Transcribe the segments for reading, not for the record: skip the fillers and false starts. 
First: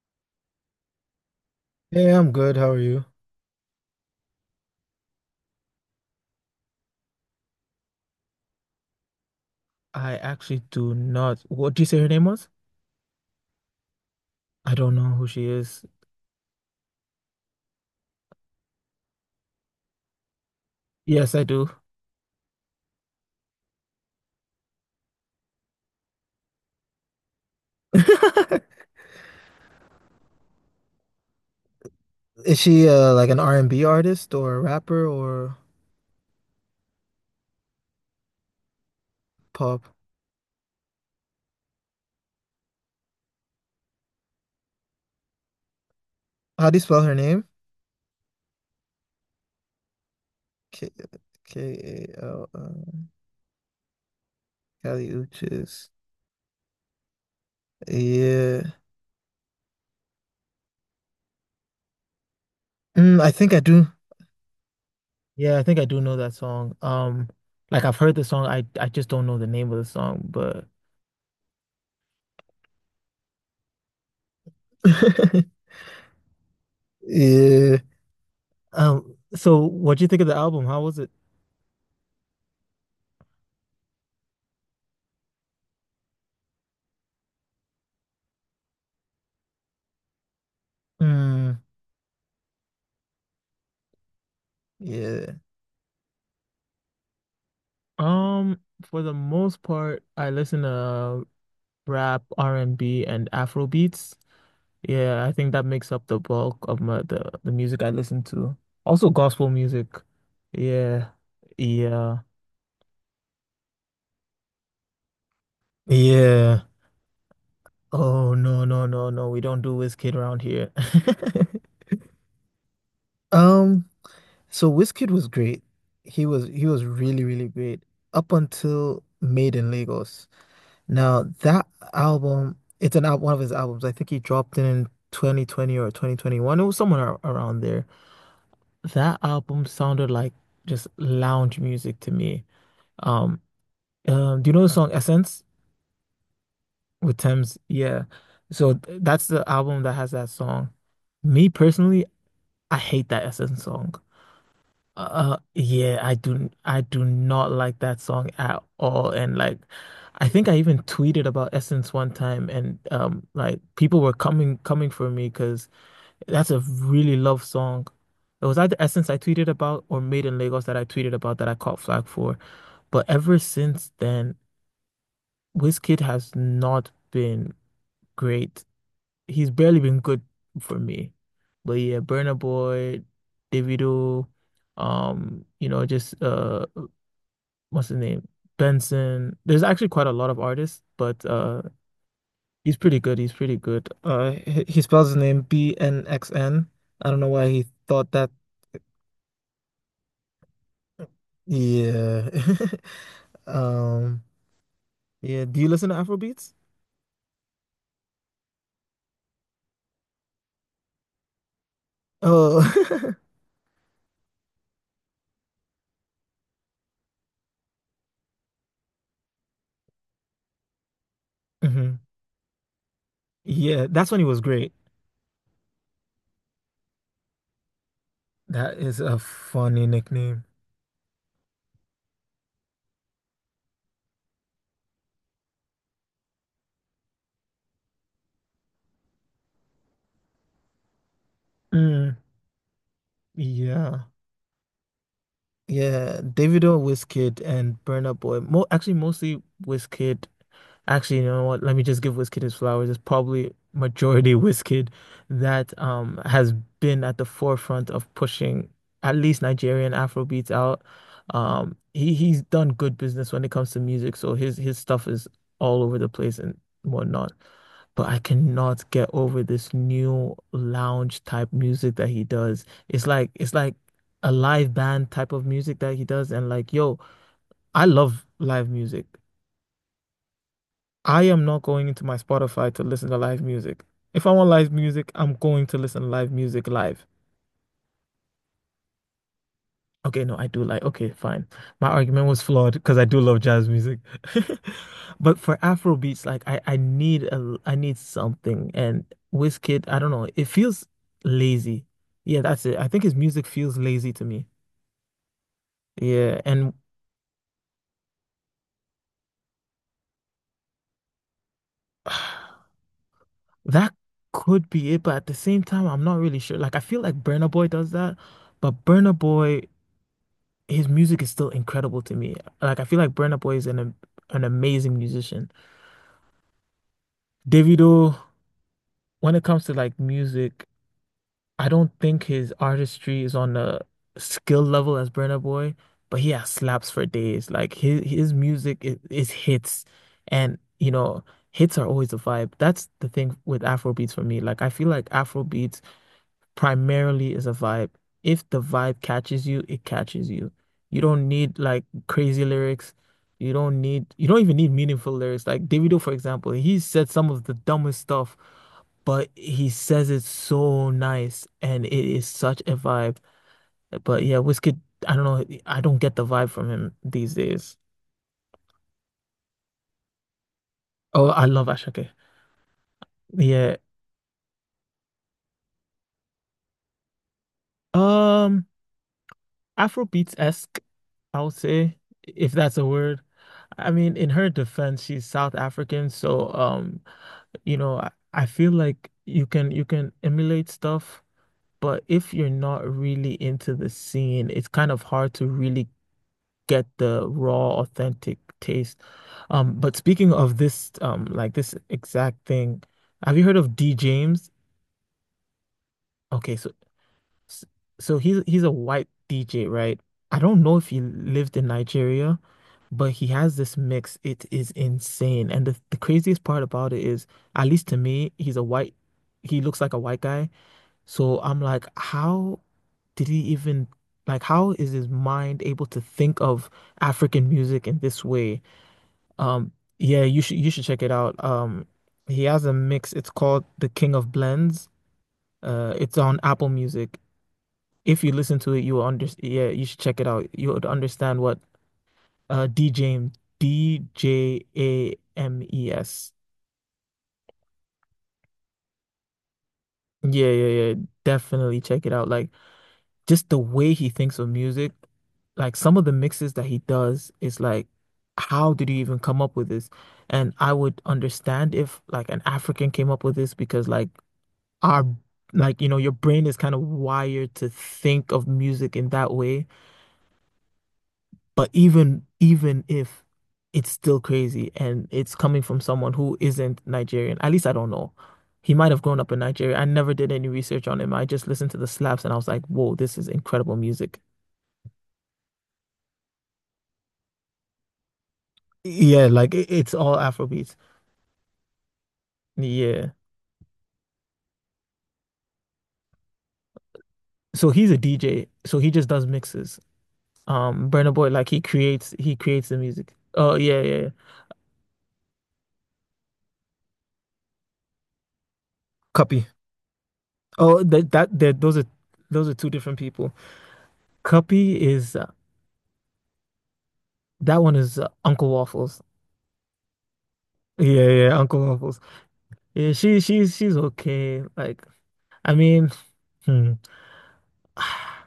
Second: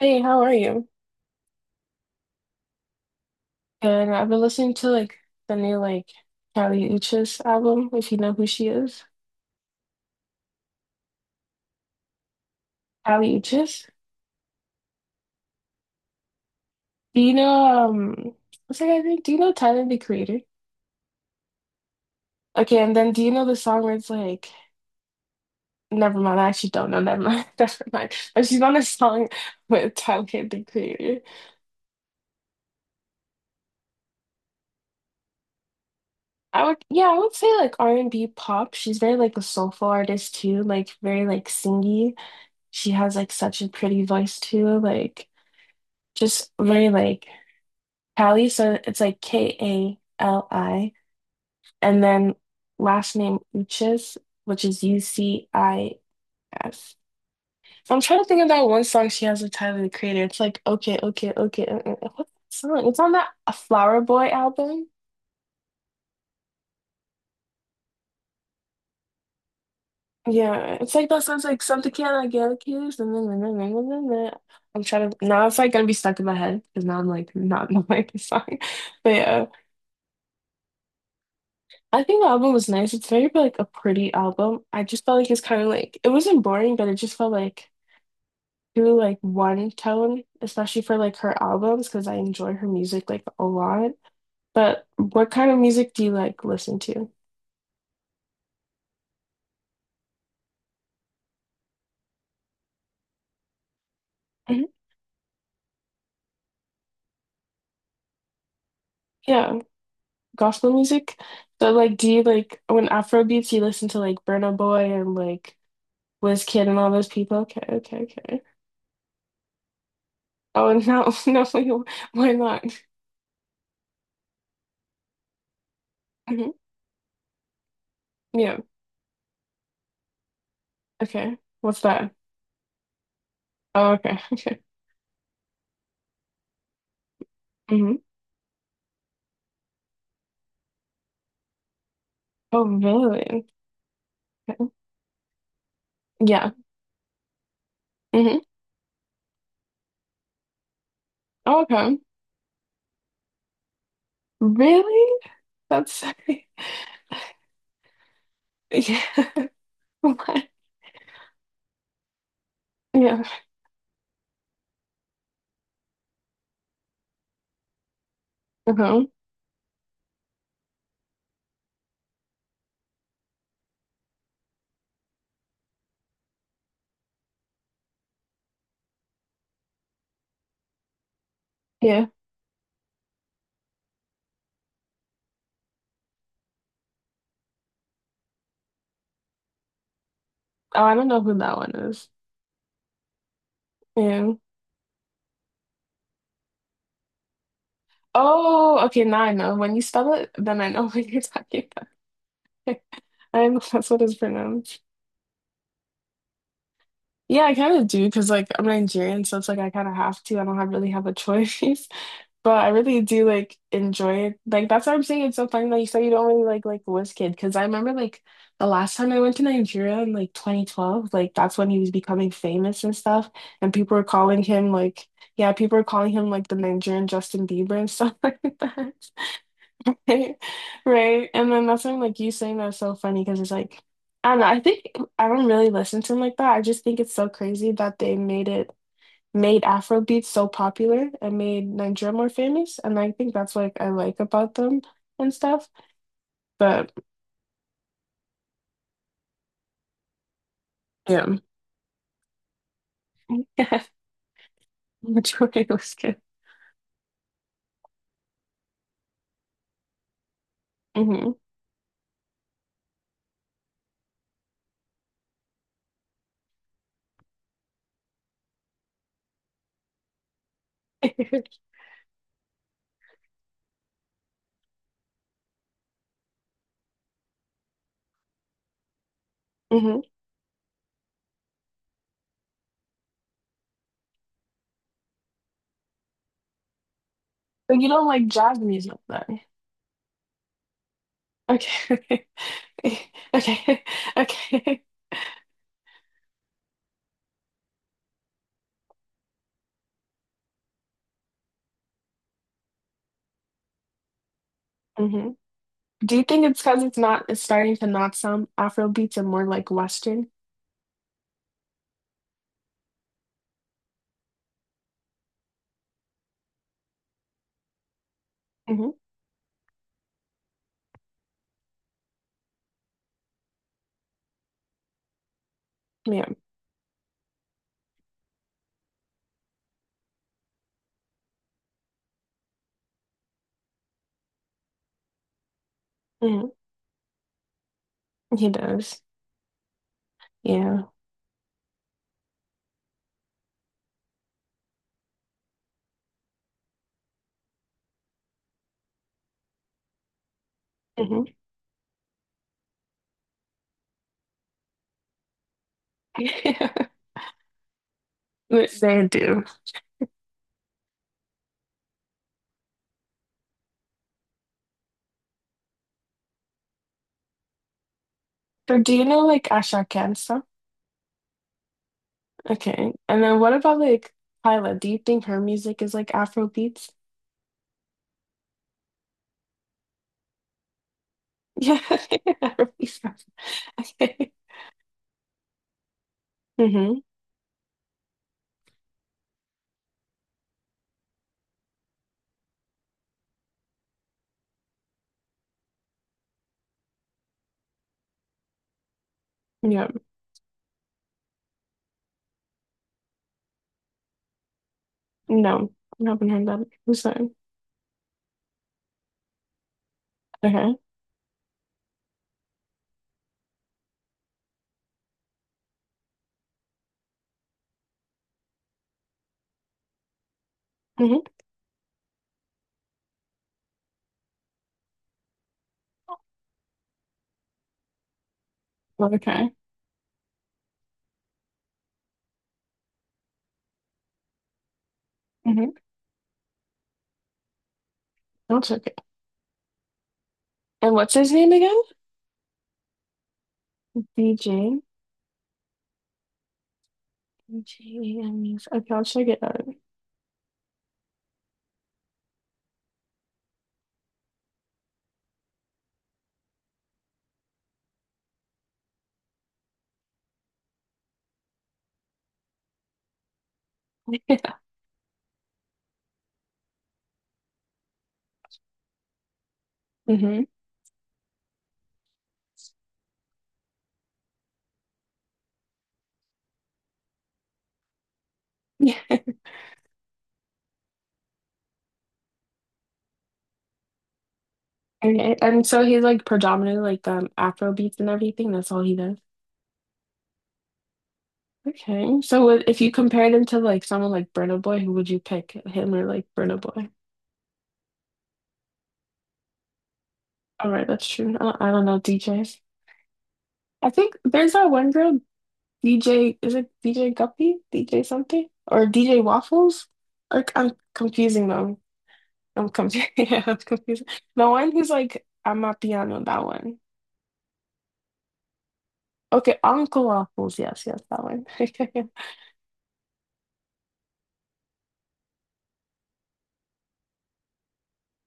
Hey, how are you? Hey, I'm good. How are you? And I've been listening to like the new like Kali Uchis album, if you know who she is. I actually do not. What do you say her name was? Kali Uchis. I don't know who she is. Do you know what's that guy's name? Do you know Tyler the Creator? Yes, I do. Okay, and then do you know the song where it's like never mind, I actually don't know, never mind, never mind. But she's on a song with Tyler the Creator. Is she like an R&B artist or a rapper or I would yeah, I would say like R and B pop. She's very like a pop? soulful artist too, like very like singy. She has like such a pretty voice too, like just How do you very spell her like name? Kali, so it's like K Kali, K and A then L uh, last name Uchis, which is Kali Uchis. Ucis. I'm trying to think of that Yeah. one song she has with Tyler, the Creator. It's like, okay, okay, okay. What's that song? It's on Mm, that I A think I do. Flower Boy album. Yeah, I think I do know that song. Like I've heard the song. I just don't know the name of the song. But Yeah, it's like that sounds like something can I get accused? And then. I'm trying to now it's like gonna be stuck in my head because now I'm like not yeah. knowing the song. But um, yeah. so what do you think of the album? How was it? I think the album was nice. It's very like a pretty album. I just felt like it's kind of like it wasn't boring, but it just felt like too like one tone, especially for like her Mm, albums, because I enjoy her music like a lot. But what yeah. kind of music do you like listen to? For the most part, I listen to rap, R&B, and B, and Afro beats. Mhm. Yeah, I think that makes up the bulk of the music I listen to. Also gospel Yeah, music. gospel Yeah. music. So like, do Yeah. you like when Afrobeats you listen to like Burna Boy and like Wizkid Yeah. and all those people? Okay, okay, Oh okay. no, no, no, no. We don't do Wizkid around Oh, here. and no, no, why not? Um, so Wizkid was great. He was Mhm. he was really, really great up Yeah, until Made in Lagos. Now okay. that What's that? album, it's an al one of his albums. I Oh, think okay, he dropped okay. it in 2020 or 2021. It was somewhere around there. Mhm. That album sounded like just lounge music to me. Oh, Um, really? Do you know Okay. the song Essence Yeah. with Thames? Yeah. Hmm. So that's the album that has that song. Me Oh, okay. personally, I hate that Essence song. Really? Yeah, That's I do not like that song at yeah. all. And like I What? think I even tweeted about Essence one time and Yeah. Like people were coming for me because that's a really love song. It was either Uh-huh. Essence I tweeted about or Made in Lagos that I tweeted about that I caught flag for. But ever since then, Wizkid has not been great. He's barely been good for me. But yeah, Yeah. Burna Boy, Davido, you know, just what's his name? Benson. There's actually quite a lot of Oh, artists, I don't know but who that one is. he's pretty good. He's pretty good. Yeah. He spells his name B-N-X-N. I don't know why he thought that. Oh, okay. Now I know. When you spell it, then I know what you're talking about. Yeah. Okay. I know that's what it's Um pronounced. yeah, do you listen to Afrobeats? Yeah, I kind of do because like I'm Nigerian, so it's like I kind of have to. I don't have really have a choice. But Oh. I really do like enjoy it. Like that's why I'm saying it's so funny that you said you don't really like Wizkid because I remember like the last time I went to Nigeria in like 2012, like that's when he was hmm. becoming famous and stuff, and Yeah, people were that's when he was calling him great. like yeah, people were calling him like the Nigerian Justin Bieber and stuff like That that, is a funny nickname. right? And then that's when like you saying that's so funny because it's like I don't know. I think I don't really listen to him like that. I just think it's so crazy that they made Afro so popular and made Nigeria Mm, more famous. And I think that's like I yeah. like about them and stuff. Yeah, Davido, But Wizkid, and Burna Boy. Mo actually, mostly Wizkid. Actually, you yeah, know what? Let me just give Wizkid his flowers. It's probably Yeah. majority Wizkid Majority that was good. Has been at the forefront of pushing at least Nigerian Afrobeats out. Hmm. He's done good business when it comes to music, so his stuff is all over the place and whatnot. But I cannot get over this new lounge type music that he does. It's like a live band type of music that he does. And like, yo, I love live music. Hmm. I am not going into my Spotify to listen to live music. If I want live music, I'm going to listen to live music live. But you don't like jazz music then? Okay, no, I do like, okay, fine. My Okay. argument was flawed because I do love jazz Okay. music. Okay. But for Afro beats, like I need a I need something. And Wizkid, I don't know, it feels lazy. Yeah, that's it. I think his music feels lazy to me. Hmm. Do you Yeah, think it's and because it's starting to not sound Afro beats and more like Western? that could be it, but at the same time, I'm not really sure. Like, I feel like Burna Boy does that, but Hmm. Burna Boy, his music is still incredible to me. Like, I feel like Burna Boy is an amazing musician. Yeah. Davido, when it comes to like music, I don't think his artistry is on the skill level as Burna Boy, but he has Hmm. slaps for days. Like his He music is, does. is hits, and Yeah. you know, hits are always a vibe. That's the thing with Afrobeats for me. Like, I feel like Afrobeats primarily is a vibe. If the vibe catches you, it catches you. You Hmm. don't need like crazy lyrics. You don't even need meaningful lyrics. Like Davido, for example, he said some of the dumbest stuff, They but do. he says it so nice and it is such a vibe. But yeah, Wizkid, I don't know, I don't get the vibe from him these days. But do you know like Asha Kent? Oh, I love Ashake. Okay. And then what Yeah. about like Hyla? Do you think her music is like Afro beats? Um, Afrobeats-esque. I'll Yeah. say, if Afro that's a beats. word. I mean, in Okay. her defense, she's South African, so Mm-hmm. You know, I feel like you can emulate stuff, but if you're not really into the scene, it's kind of hard to really get the raw, authentic taste. But Yep. speaking of this, like this exact thing, have you heard of D James? No. I haven't heard Okay, that. so I'm sorry. S- So he's a white DJ, right? I don't know Okay. if he lived in Nigeria, but he has this mix. It is insane. And the craziest part about it is, at least to me, he looks like a white guy. Mm-hmm. So I'm like, how did he even like how is his mind able to think of African music in this way? Okay. Um, yeah, you should check it out. He has a mix. It's called The King of Blends. Mm-hmm. It's on Apple Music. If you listen That's to it, okay. you will under yeah, you should check it out. You would And what's his understand name what again? DJing D J DJ. A M E S. DJ. Okay, I'll check it out. Yeah, yeah, yeah. Definitely check it out. Like just the way he thinks of music, like some of the mixes that he does is like, how did you even come up with this? And I would understand if like an African came up with this because like our like you know your brain is kind of wired to think of music in that way. Mm-hmm. But even if it's still crazy and it's coming from someone who isn't Nigerian, at least I don't know. He might have Yeah. grown up in Nigeria. I never did any research on him. I just listened to the slaps and I was like, whoa, this is incredible music. Okay. And so he's like predominantly like Afro beats and everything. That's all he does. Yeah, like it's all Afrobeats. Okay. So if you Yeah. compared him to like someone like Burna Boy, who would you pick? Him or like Burna Boy? So he's a DJ. So he just does mixes. All right, that's Burna Boy, true. I like he don't, I don't know creates he DJs. creates the music. Oh yeah, I yeah, yeah. think there's that one girl, DJ, is it DJ Guppy? DJ something? Or DJ Cuppy. Waffles? Or I'm Oh, that that confusing that them. Those are I'm two different confusing. people. Yeah, I'm confusing. The one Cuppy who's is like, I'm a piano, that one. that one is Uncle Waffles. Okay, Uncle Waffles. Yes, yes, Yeah, that yeah, one. Uncle Waffles. Yeah, she's okay. Like, I mean, hmm,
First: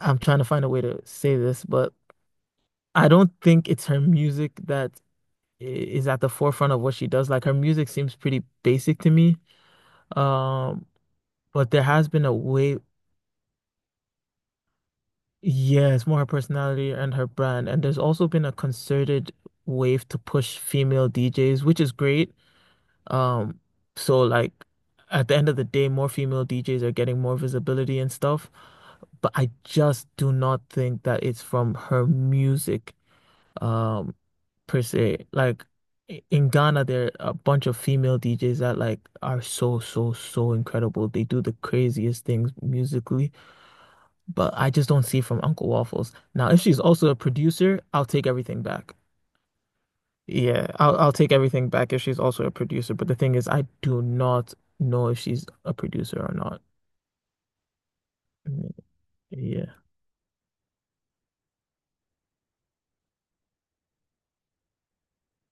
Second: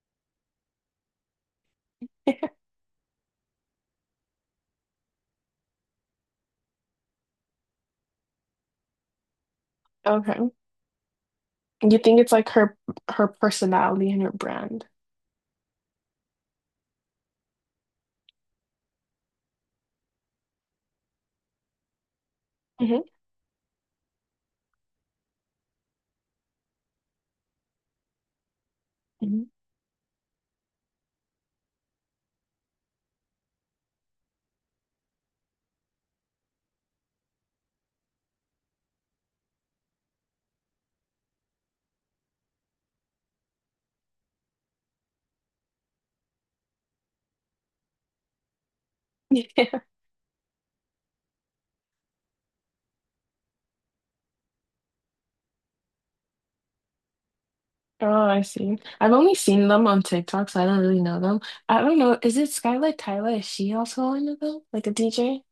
I'm trying to find a way to say this, but I don't think it's her music that is at the forefront of what she does. Like, her music seems pretty basic to me. Okay. Um, but there You has think been it's a like her way, her personality and her brand. yeah, it's more her personality and her brand. And there's also been a concerted wave to push female DJs, which is great. Um, so like at the end of the day, more female DJs are getting more visibility and stuff, but Hmm. I just do not think that it's from her music, um, per se. Like in Ghana, there are a bunch of female DJs that like are so, so, so incredible. They do the craziest things musically, but I just don't see it from Uncle Waffles. Now, if she's also a producer, I'll take everything back. Yeah, I'll take everything back if she's also a producer. But the thing is, I do not know if she's a producer or not. Oh, I Mm, see. I've only seen yeah. them on TikTok, so I don't really know them. I don't know. Is it Skylar Tyler? Is she also one of them? Like a DJ?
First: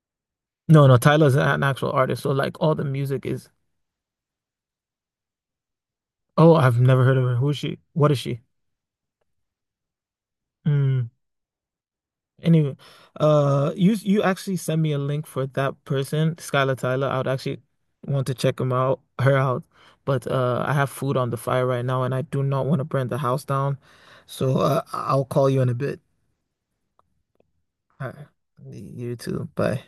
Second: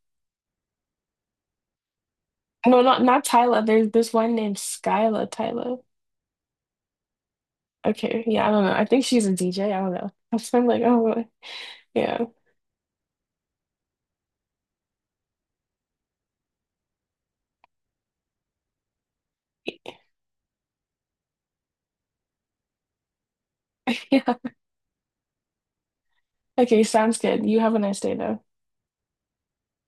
No, no, Tyler's an actual artist. So like all No, the not music is Tyler. There's this one named Skylar Tyler. oh, I've never heard of her. Who is she? What is Okay, she? yeah, I don't know. I think she's a DJ. I don't know. I'm like, oh, Mm. really? Yeah, Anyway, you actually send me a link for that person, Skylar Tyler. I would actually want to check him out, her out. But I have food on the fire right now and I do not want to burn the house down. yeah. So I'll call you in a bit. Okay, sounds good. You have a nice All day, right. though. You too. Bye.